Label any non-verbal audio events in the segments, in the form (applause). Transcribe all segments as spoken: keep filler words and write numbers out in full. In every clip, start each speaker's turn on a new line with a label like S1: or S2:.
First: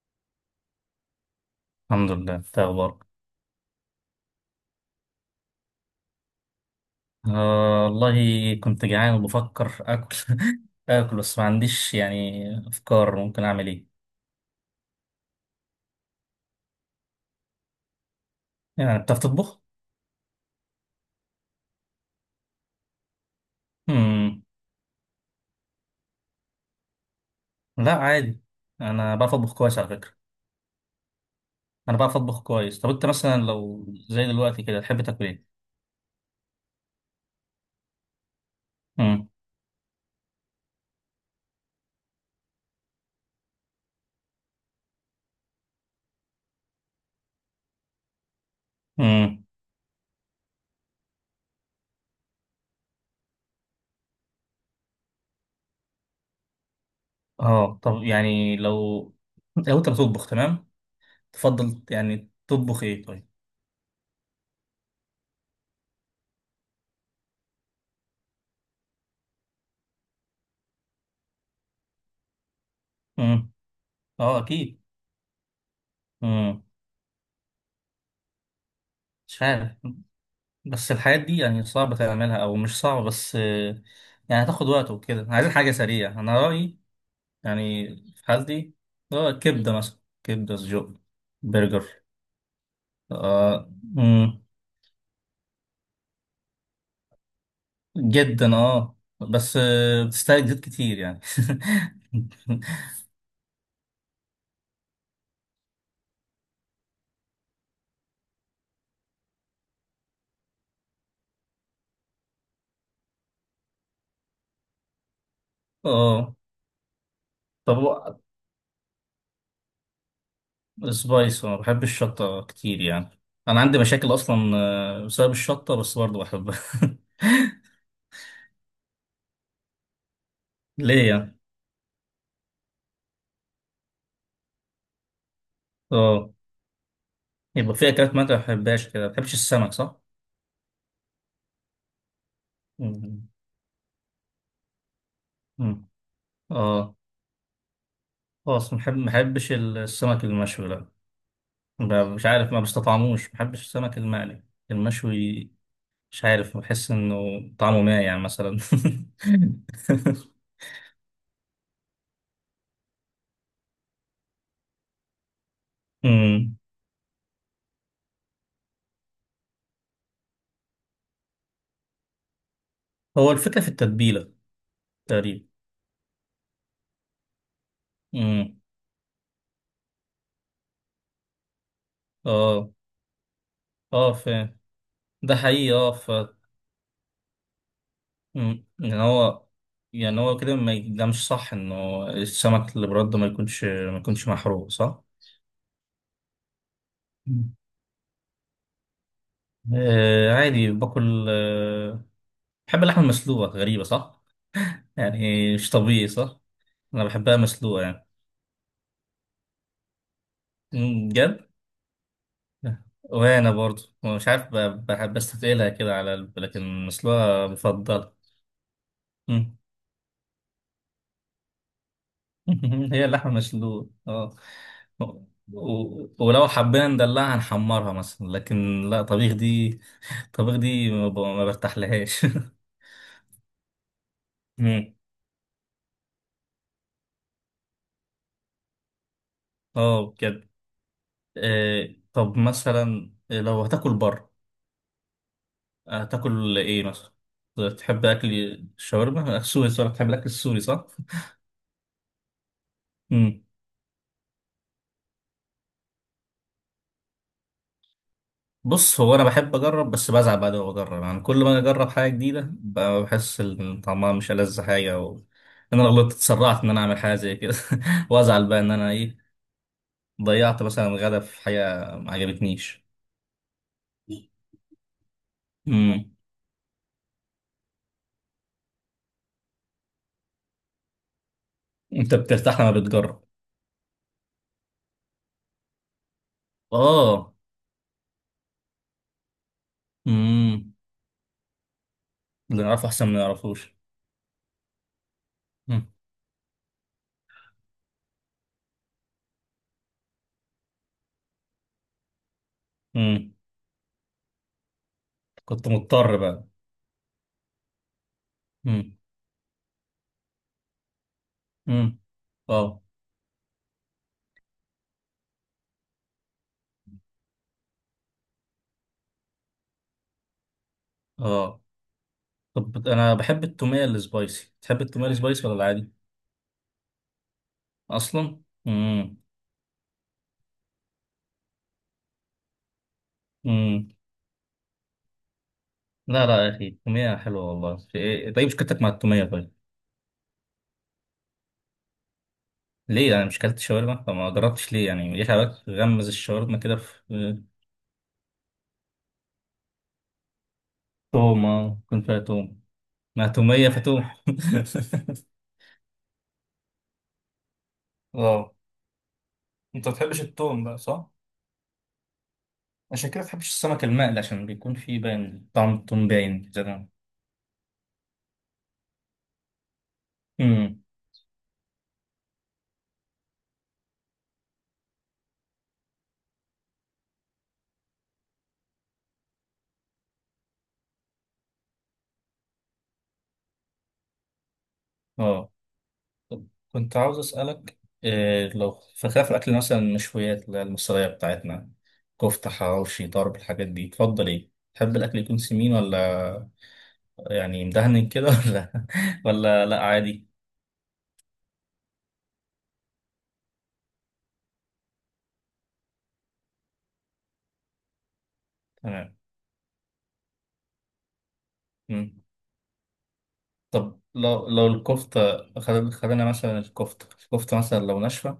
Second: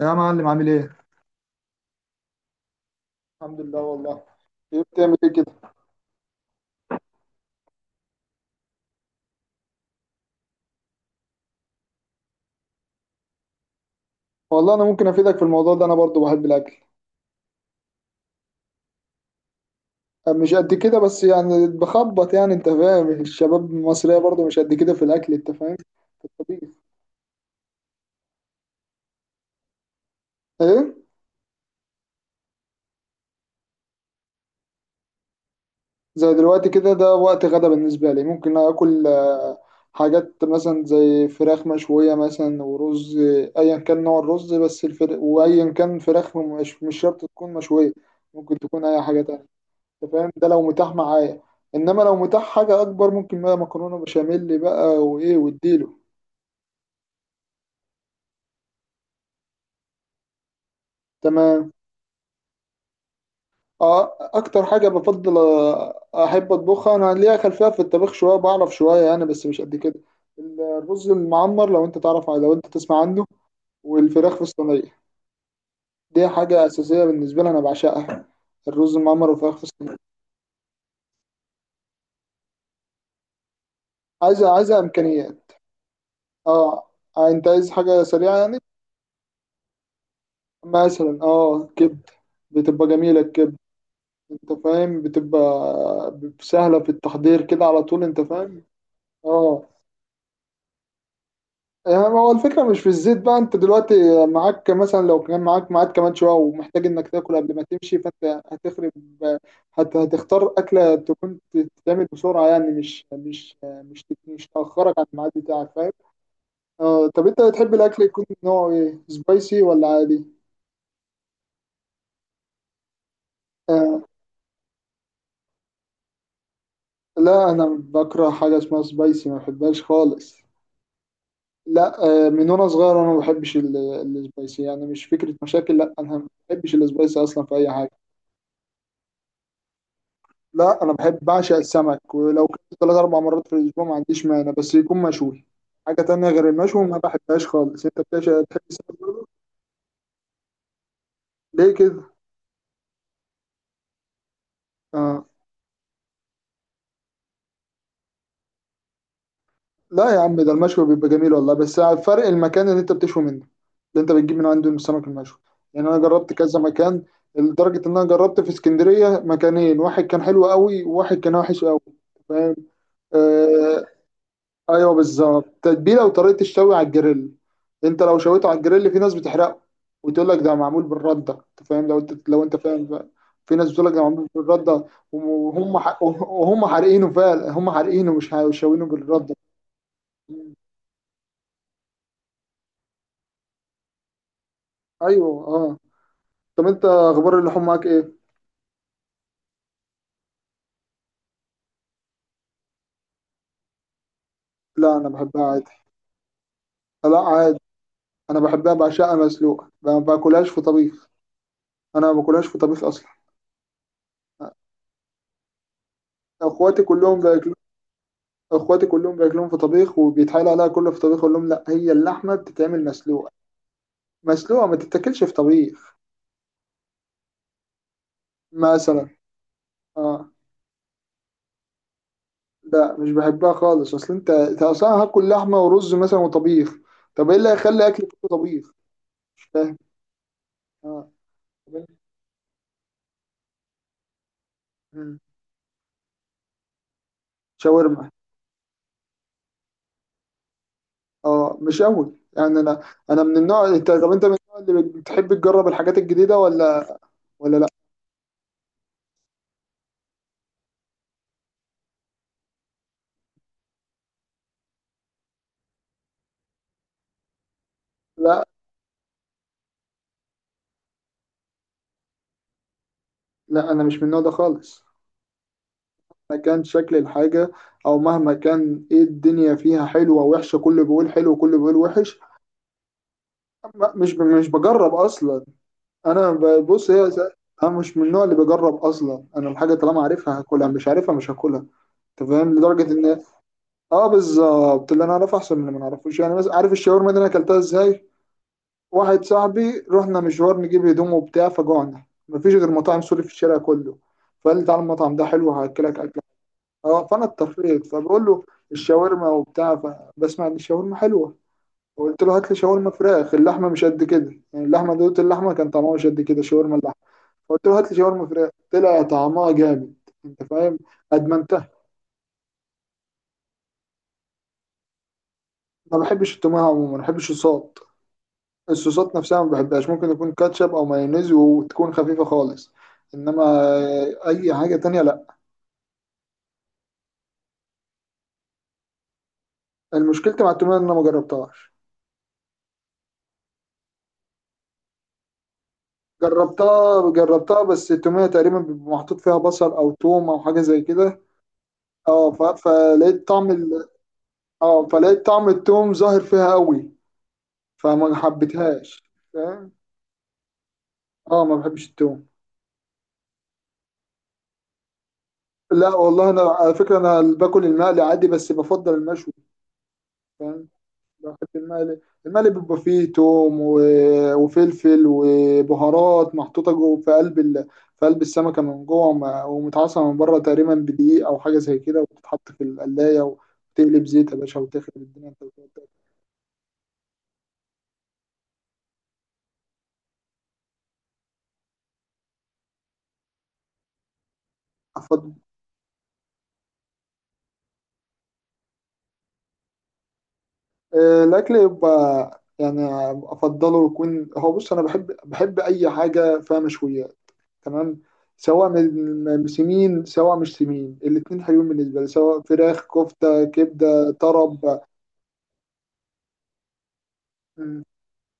S1: يا معلم عامل ايه؟
S2: الحمد لله، انت إيه اخبارك؟
S1: الحمد لله والله. ايه بتعمل ايه كده؟
S2: آه والله. كنت جعان وبفكر اكل. (laughs) اكل بس ما عنديش يعني افكار ممكن اعمل ايه.
S1: والله انا ممكن افيدك في الموضوع ده، انا برضو بحب الاكل.
S2: يعني بتعرف تطبخ؟
S1: أه، مش قد كده، بس يعني بخبط، يعني انت فاهم، الشباب المصريه
S2: امم.
S1: برضو مش قد كده في الاكل، انت فاهم. في الطبيخ.
S2: لا، عادي. انا بعرف اطبخ كويس على فكره.
S1: ايه؟
S2: انا بعرف اطبخ كويس. طب انت مثلا لو زي دلوقتي كده تحب تاكل ايه؟
S1: زي دلوقتي كده، ده وقت غدا بالنسبه لي. ممكن اكل
S2: امم.
S1: آه، حاجات مثلا زي فراخ مشويه مثلا ورز، آه، ايا كان نوع الرز، بس الفرق، وايا كان فراخ، مش مش شرط تكون مشويه، ممكن تكون اي حاجه
S2: امم.
S1: تانية. انت فاهم، ده لو متاح معايا، انما لو متاح حاجه اكبر، ممكن بقى مكرونه بشاميل بقى وايه واديله.
S2: اه، طب يعني لو لو انت بتطبخ تمام،
S1: تمام.
S2: تفضل يعني تطبخ ايه طيب؟
S1: اه اكتر حاجه بفضل أ- احب اطبخها، انا ليا خلفيه في الطبخ شويه، بعرف شويه انا، بس مش قد كده. الرز المعمر، لو انت تعرف، لو انت تسمع عنه،
S2: امم.
S1: والفراخ
S2: اه،
S1: في
S2: اكيد.
S1: الصينيه. دي
S2: امم.
S1: حاجه اساسيه بالنسبه لي، انا بعشقها، الرز المعمر
S2: مش
S1: والفراخ في
S2: عارف.
S1: الصينيه.
S2: بس الحاجات دي يعني صعب تعملها او مش صعب، بس آه، يعني
S1: عايزه
S2: هتاخد
S1: عايزه
S2: وقت وكده،
S1: امكانيات.
S2: عايزين حاجه سريعه، انا رايي.
S1: اه. آه، انت عايز
S2: يعني
S1: حاجه
S2: في
S1: سريعه يعني.
S2: حالتي، آه، كبده مثلا، كبده سجق،
S1: مثلا اه
S2: برجر.
S1: كبده، بتبقى جميله الكبده،
S2: آه مم،
S1: انت فاهم، بتبقى سهلة في التحضير كده على طول، انت
S2: جدا
S1: فاهم.
S2: اه، بس
S1: اه.
S2: آه، بتستهلك زيت كتير يعني.
S1: يعني هو الفكرة مش في
S2: (laughs)
S1: الزيت بقى. انت دلوقتي معاك، مثلا لو كان معاك ميعاد كمان شوية، ومحتاج انك تاكل قبل ما تمشي، فانت هتخرب هت... هتختار أكلة تكون تتعمل بسرعة، يعني مش مش مش تت- مش تأخرك عن الميعاد بتاعك، فاهم.
S2: اه،
S1: اه. طب انت بتحب
S2: طب
S1: الأكل
S2: هو
S1: يكون نوعه ايه، سبايسي ولا عادي؟
S2: سبايس، انا بحب الشطه كتير يعني. انا عندي
S1: آه.
S2: مشاكل اصلا آه، بسبب الشطه، بس برضه بحبها. (laughs)
S1: لا انا بكره حاجة اسمها سبايسي، ما بحبهاش خالص.
S2: ليه يعني؟
S1: لا، آه، من وانا صغير انا ما بحبش ال- السبايسي، يعني مش فكره مشاكل، لا انا ما
S2: اه،
S1: بحبش السبايسي اصلا في اي
S2: يبقى في
S1: حاجه.
S2: اكلات ما أنت ما بتحبهاش كده. ما بتحبش السمك صح؟
S1: لا انا بحب بعشق السمك، ولو كنت ثلاث اربع
S2: مم.
S1: مرات في الاسبوع ما عنديش مانع، بس يكون مشوي.
S2: مم.
S1: حاجه تانية غير المشوي
S2: اه،
S1: ما بحبهاش خالص. انت بتعشق تحب
S2: خلاص. ما بحب-
S1: السمك
S2: ما
S1: برضه؟
S2: بحبش السمك المشوي، لا.
S1: ليه
S2: ب-
S1: كده؟
S2: مش عارف، ما بستطعموش، ما بحبش السمك المقلي،
S1: آه.
S2: المشوي. مش عارف، بحس انه طعمه مايع مثلا.
S1: لا يا عم،
S2: (laughs)
S1: ده المشوي بيبقى جميل والله، بس على الفرق المكان اللي انت بتشوي منه، اللي انت بتجيب من عنده السمك المشوي. يعني انا جربت
S2: مم.
S1: كذا مكان، لدرجة ان انا جربت في اسكندرية مكانين، واحد كان حلو قوي وواحد كان وحش قوي، فاهم.
S2: هو الفكرة في
S1: آه.
S2: التتبيلة.
S1: ايوه بالظبط،
S2: تقريبا.
S1: تتبيله وطريقه الشوي على الجريل. انت لو شويته على
S2: مم.
S1: الجريل، في ناس بتحرقه وتقول لك ده معمول بالرده، انت فاهم؟ لو انت لو انت
S2: اه،
S1: فاهم بقى. في ناس بتقول لك ده
S2: اه،
S1: معمول
S2: فاهم.
S1: بالرده،
S2: ده حقيقي،
S1: وهم
S2: اه
S1: ح-
S2: ف
S1: وهم حارقينه فعلا، هم حارقينه، مش ح- مش
S2: مم.
S1: شاوينه
S2: يعني
S1: بالرده.
S2: هو يعني هو كده، ما ي- ده مش صح انه السمك اللي برده ما يكونش ما يكونش محروق، صح؟
S1: ايوه اه. طب انت اخبار
S2: مم.
S1: اللحوم معاك ايه؟
S2: آه، عادي باكل آه بحب اللحمة المسلوقة، غريبة صح؟
S1: لا انا بحبها
S2: يعني
S1: عادي.
S2: مش طبيعي صح؟ أنا
S1: لا
S2: بحبها
S1: عادي،
S2: مسلوقة يعني.
S1: انا بحبها بعشقها مسلوقه، ما باكلهاش في طبيخ.
S2: أمم، بجد؟
S1: انا ما باكلهاش في طبيخ اصلا.
S2: وأنا برضو مش عارف، ب- بحب، بستثقلها كده على الب-
S1: اخواتي
S2: لكن
S1: كلهم
S2: مسلوقة
S1: بياكلوا،
S2: مفضلة.
S1: اخواتي كلهم بياكلوهم
S2: أمم.
S1: في طبيخ، وبيتحايل عليها كله في طبيخ، اقول لهم لا، هي اللحمه بتتعمل
S2: (laughs) هي اللحمة
S1: مسلوقه،
S2: المسلوقة، اه.
S1: مسلوقه ما تتاكلش في طبيخ.
S2: و- ولو حبينا ندلعها نحمرها مثلا، لكن لا،
S1: مثلا.
S2: طبيخ دي،
S1: اه.
S2: طبيخ دي ما ب- ما برتاحلهاش. (laughs)
S1: لا مش بحبها خالص، اصل انت انت اصلا
S2: أمم.
S1: هاكل لحمه ورز مثلا وطبيخ. طب ايه اللي هيخلي اكل كله طبيخ؟ مش فاهم.
S2: اه، بجد.
S1: اه. طب
S2: آه،
S1: إيه؟
S2: طب مثلا لو هتاكل بره،
S1: مم.
S2: هتاكل ايه مثلا؟ تحب
S1: شاورما.
S2: اكل الشاورما السوري صح؟ تحب الاكل السوري صح؟
S1: اه مش قوي يعني. انا انا من
S2: امم.
S1: النوع انت طب انت من النوع اللي بتحب تجرب الحاجات الجديده ولا ولا لا؟
S2: بص، هو انا بحب اجرب بس بزعل بعد ما بجرب. يعني كل ما اجرب حاجه جديده ب- بحس ان طعمها مش ألذ حاجه و... انا لو غلطت، اتسرعت ان انا اعمل حاجه زي كده. (laughs)
S1: لا
S2: وازعل بقى ان انا ايه، ضيعت مثلا غدا في حاجه ما عجبتنيش.
S1: لا، انا مش من النوع ده خالص،
S2: امم.
S1: مهما كان شكل الحاجه، او مهما كان. ايه الدنيا فيها حلوه وحشه؟ كله بيقول حلو وكله بيقول
S2: انت
S1: وحش.
S2: بترتاح لما بتجرب؟
S1: ما- مش ب- مش بجرب اصلا. انا ب- بص، هي س-
S2: اه.
S1: انا مش من النوع اللي بجرب اصلا. انا الحاجه طالما عارفها هاكلها،
S2: امم.
S1: مش عارفها مش هاكلها، انت فاهم،
S2: اللي نعرفه
S1: لدرجه
S2: احسن من
S1: ان،
S2: اللي نعرفوش.
S1: اه بالظبط، اللي انا اعرفه احسن من اللي ما اعرفوش. يعني مثلا عارف الشاورما دي انا اكلتها ازاي؟ واحد صاحبي رحنا مشوار نجيب هدوم وبتاع، فجوعنا، مفيش غير مطاعم سوري في
S2: امم.
S1: الشارع كله. فقال لي تعالى المطعم ده حلو
S2: كنت
S1: هاكلك
S2: مضطر
S1: اكله.
S2: بقى.
S1: اه، فانا اضطريت، فبقول له
S2: امم.
S1: الشاورما وبتاع، فبسمع ان الشاورما حلوه،
S2: امم.
S1: فقلت له هات لي
S2: اه،
S1: شاورما فراخ، اللحمه مش قد كده يعني، اللحمه دوت اللحمه كان طعمها مش قد كده، شاورما اللحمه. فقلت له هات لي شاورما فراخ، طلع طعمها جامد، انت فاهم،
S2: اه.
S1: ادمنتها.
S2: طب انا بحب التوميه السبايسي، تحب التوميه؟ أنا السبايسي ولا العادي؟
S1: ما بحبش التومه عموما، ما بحبش الصوت،
S2: اصلا.
S1: الصوصات
S2: امم.
S1: نفسها ما بحبهاش. ممكن يكون كاتشب او مايونيز وتكون خفيفه خالص، انما
S2: امم.
S1: اي حاجه تانية لا.
S2: لا، لا يا اخي، التوميه حلوه والله، في إيه؟ طيب، مشكلتك مع التوميه؟ طيب،
S1: المشكلة مع التوميه ان انا ما جربتهاش.
S2: ليه؟ انا مش كلت شاورما فما جربتش؟ ليه يعني؟ ليه حضرتك تغمز الشاورما كده في؟
S1: جربتها جربتها بس التوميه تقريبا بيبقى محطوط فيها بصل او توم او حاجه زي كده.
S2: توم، اه، يكون فيها
S1: اه ف-
S2: توم. مع
S1: فلقيت طعم
S2: توميه
S1: ال...
S2: فتوم.
S1: اه، فلقيت
S2: (laughs)
S1: طعم التوم ظاهر فيها قوي، فما
S2: واو.
S1: حبيتهاش، فاهم.
S2: انت ما بتحبش التوم بقى صح؟
S1: اه ما بحبش التوم.
S2: عشان كده ما بتحبش السمك المقلي، عشان بيكون فيه باين طعم
S1: لا
S2: التوم،
S1: والله، انا
S2: باين
S1: على
S2: كده.
S1: فكره انا باكل المقلي عادي، بس بفضل المشوي، فاهم.
S2: امم.
S1: بحب المقلي. المقلي بيبقى فيه توم و- وفلفل وبهارات محطوطة جوه في قلب ال... في قلب السمكة من جوه، وم- ومتعصرة من بره تقريبا بدقيق أو حاجة زي كده، وبتتحط في القلاية وتقلب زيت يا باشا، وتخرب الدنيا أنت،
S2: اه،
S1: وتقعد تاكل.
S2: طب كنت عاوز أسألك إيه، لو في خلاف الأكل مثلا، المشويات اللي هي المصرية بتاعتنا، كفتة، حواوشي، ضرب، الحاجات دي تفضل إيه؟ تحب الأكل
S1: أفضل،
S2: يكون سمين، ولا يعني مدهن كده، (laughs) ولا، ولا لأ، عادي؟
S1: آه، الأكل يبقى يعني أفضله يكون، هو بص أنا بحب بحب أي حاجة فيها مشويات، تمام، سواء
S2: تمام.
S1: من سمين سواء مش سمين، الاتنين حلوين بالنسبة لي،
S2: مم.
S1: سواء فراخ كفتة
S2: طب،
S1: كبدة
S2: لو لو
S1: طرب.
S2: الكفتة خد- خدنا مثلا الكفتة الكفتة مثلا لو ناشفة،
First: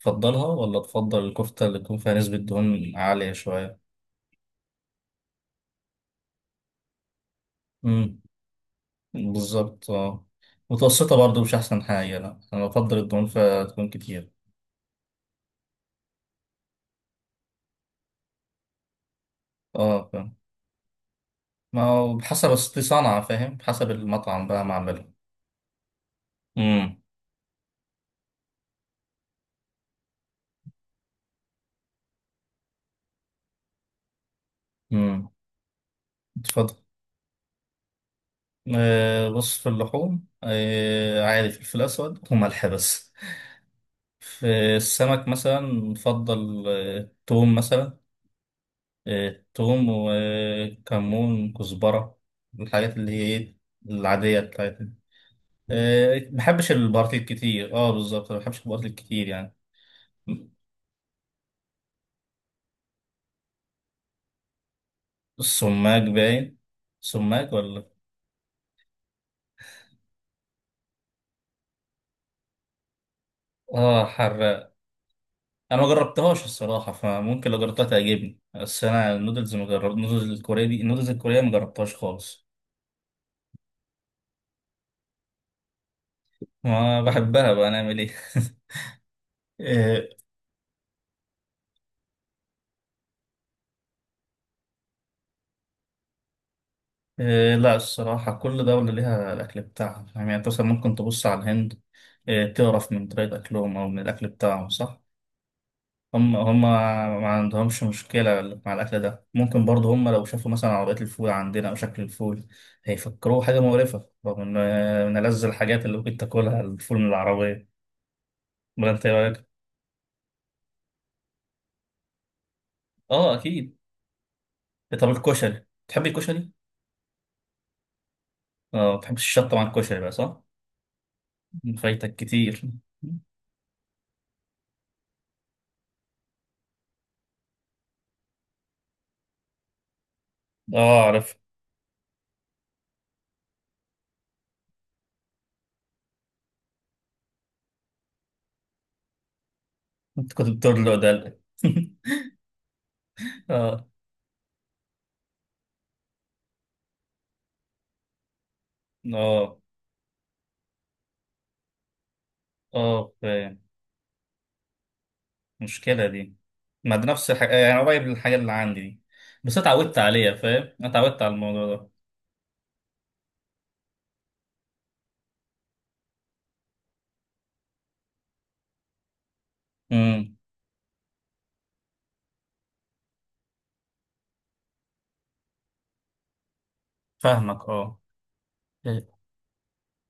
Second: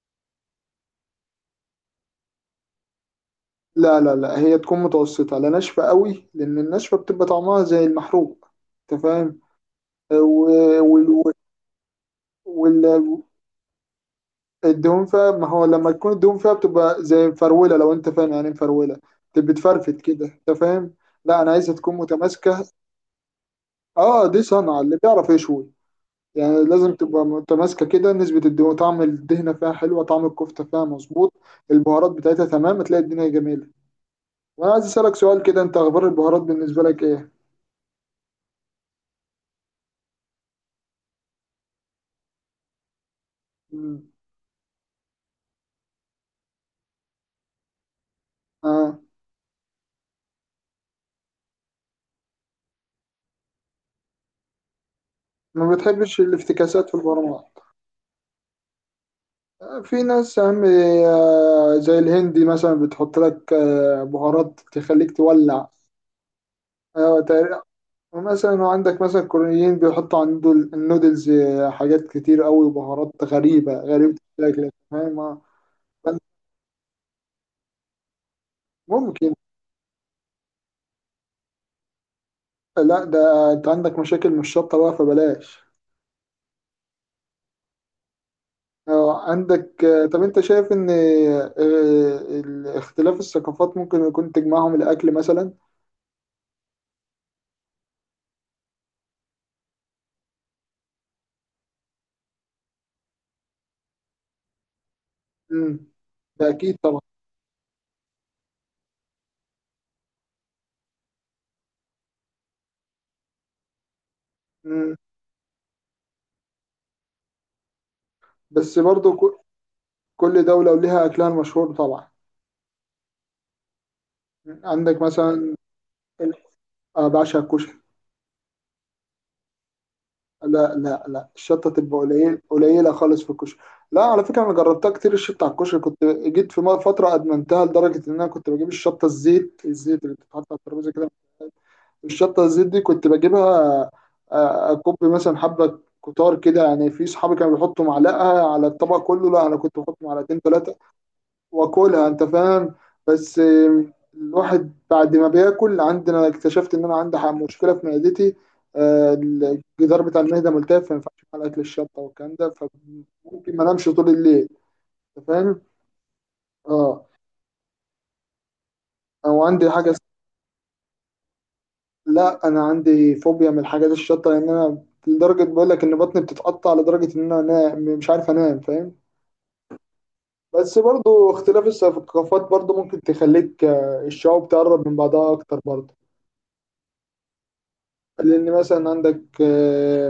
S2: تفضلها ولا تفضل الكفتة اللي تكون فيها نسبة دهون عالية شوية؟
S1: لا لا لا، هي تكون متوسطة، لا ناشفة قوي، لأن الناشفة بتبقى طعمها زي
S2: مم.
S1: المحروق، أنت فاهم.
S2: بالظبط، اه.
S1: و-
S2: متوسطة
S1: وال-
S2: برضو مش أحسن حاجة، لأ، أنا
S1: وال-
S2: بفضل الدهون فتكون كتير.
S1: والدهون فيها، ما هو لما تكون الدهون فيها بتبقى زي مفرولة، لو أنت فاهم يعني إيه مفرولة، بتبقى بتفرفت
S2: اه،
S1: كده،
S2: فاهم.
S1: أنت فاهم. لا أنا عايزها
S2: ما
S1: تكون
S2: هو بحسب،
S1: متماسكة.
S2: أصل دي صنعة، فاهم، بحسب
S1: أه دي
S2: المطعم بقى
S1: صنعة، اللي
S2: معمله.
S1: بيعرف يشوي يعني، لازم
S2: امم.
S1: تبقى متماسكة كده، نسبة الدهون، طعم الدهنة فيها حلوة، طعم الكفتة فيها مظبوط، البهارات بتاعتها تمام، هتلاقي الدنيا جميلة. وأنا عايز أسألك
S2: امم.
S1: سؤال كده، أنت أخبار البهارات
S2: اتفضل.
S1: بالنسبة لك إيه؟
S2: آه، بص، في اللحوم آه عادي، فلفل أسود وملح بس.
S1: مم.
S2: في السمك مثلا نفضل آه توم مثلا.
S1: آه.
S2: آه توم وكمون، كزبرة. الحاجات اللي هي إيه، العادية بتاعتنا.
S1: ما بتحبش
S2: آه بحبش
S1: الافتكاسات في
S2: البارتيل
S1: البرامج.
S2: كتير، اه بالظبط، ما بحبش البارتيل كتير يعني.
S1: آه، في ناس أهم آه، زي الهندي مثلا بتحط لك آه، بهارات تخليك تولع.
S2: السماق باين.
S1: آه،
S2: سماق
S1: تقريبا-
S2: ولا؟
S1: ومثلا وعندك مثلا الكوريين بيحطوا على النودل- النودلز آه، حاجات كتير أوي، بهارات غريبة
S2: اه،
S1: غريبة الشكل،
S2: حراق.
S1: فاهم. آه.
S2: انا ما جربتهاش الصراحه، فممكن لو جربتها تعجبني، بس انا
S1: ممكن.
S2: النودلز، ما جربت النودلز الكوريه دي، النودلز الكوريه ما جربتهاش خالص.
S1: لا ده انت عندك مشاكل مش شطة بقى، فبلاش.
S2: ما بحبها بقى، نعمل ايه؟ (laughs)
S1: آه، عندك آه،
S2: آه،
S1: طب انت شايف ان آه، آه، اختلاف الثقافات ممكن يكون تجمعهم الاكل مثلا؟
S2: آه، لا، الصراحه كل دوله ليها الاكل بتاعها. يعني انت مثلا ممكن تبص على الهند، آه، تعرف من طريقه اكلهم او من الاكل بتاعهم، صح؟
S1: امم.
S2: هم
S1: ده
S2: هم
S1: اكيد طبعا.
S2: ما عندهمش مشكله مع الاكل ده. ممكن برضه هم لو شافوا مثلا عربيات الفول عندنا او شكل الفول، هيفكروه حاجه مقرفه، رغم ان
S1: مم.
S2: آه، من ألذ الحاجات اللي ممكن تاكلها الفول من العربيه.
S1: بس
S2: ما انت
S1: برضو ك-
S2: رايك؟
S1: كل دولة وليها أكلها المشهور طبعا.
S2: اه، اكيد. إيه،
S1: عندك
S2: طب
S1: مثلا،
S2: الكشري، تحبي
S1: ال-
S2: الكشري؟
S1: أنا بعشق الكشري.
S2: اه، ما بتحبش الشطه مع الكشري بقى صح؟
S1: لا لا لا، الشطة تبقى
S2: فايتك
S1: قليل
S2: كتير.
S1: قليلة خالص في الكشري. لا، على فكرة أنا جربتها كتير، الشطة على الكشري، كنت جيت في مرة فترة أدمنتها، لدرجة إن أنا كنت بجيب الشطة الزيت، الزيت اللي بتتحط على الترابيزة
S2: اه،
S1: كده،
S2: اعرف.
S1: الشطة الزيت دي كنت بجيبها، آه، أكب مثلا حبة كتار كده. يعني في صحابي كانوا بيحطوا معلقة على الطبق كله، لا أنا كنت بحط
S2: انت
S1: معلقتين
S2: كنت
S1: ثلاثة
S2: بتقول ده.
S1: واكلها، انت فاهم. بس
S2: (laughs) اه،
S1: آم، الواحد بعد ما بياكل عندنا، اكتشفت ان انا عندي ح- مشكله في معدتي، آه،
S2: اه،
S1: الجدار بتاع المعده ملتف، فما ينفعش اكل اكل الشطه والكلام ده،
S2: اه،
S1: فممكن
S2: فاهم.
S1: ما انامش طول الليل، انت فاهم.
S2: المشكله دي، ما
S1: اه.
S2: ده نفس الحاجه، يعني قريب للحاجه اللي عندي دي.
S1: او
S2: بس أنا
S1: عندي حاجه اس-
S2: اتعودت عليها، فاهم، انا اتعودت على الموضوع ده.
S1: لا انا عندي فوبيا من الحاجات الشطه، لان انا لدرجه، بقول لك ان بطني بتتقطع، لدرجه ان انا أنا مش عارف انام، فاهم.
S2: امم.
S1: بس برضو اختلاف الثقافات برضو ممكن تخليك، آه، الشعوب تقرب من بعضها اكتر برضو.
S2: فاهمك، اه.
S1: لأن مثلا عندك، آه،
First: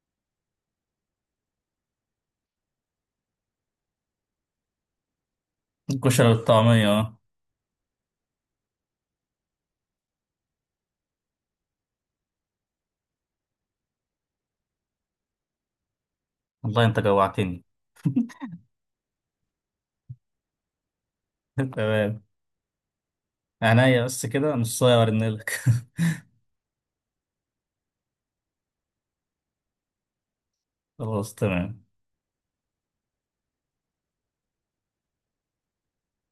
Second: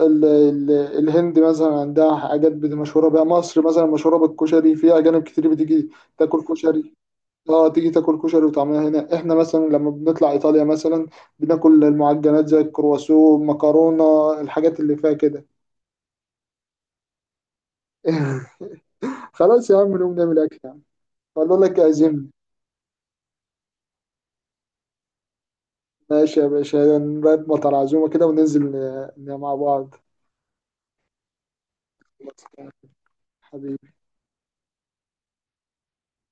S1: ال- ال- الهند مثلا عندها حاجات بت- مشهورة بيها. مصر مثلا مشهورة بالكشري، في أجانب كتير بتيجي
S2: الكشري
S1: تاكل
S2: والطعميه،
S1: كشري.
S2: اه.
S1: اه تيجي تاكل كشري وطعمها هنا. احنا مثلا لما بنطلع إيطاليا مثلا بناكل المعجنات زي الكرواسو، مكرونة، الحاجات اللي فيها كده.
S2: والله انت جوعتني!
S1: (laughs) خلاص يا عم نقوم نعمل أكل يعني، أقول
S2: (laughs)
S1: لك
S2: تمام.
S1: أعزمني.
S2: عينيا، بس كده نص ساعه وارنلك.
S1: ماشي يا باشا، نرتب على عزومة كده وننزل آه، مع بعض.
S2: (laughs) خلاص، تمام.
S1: حبيبي.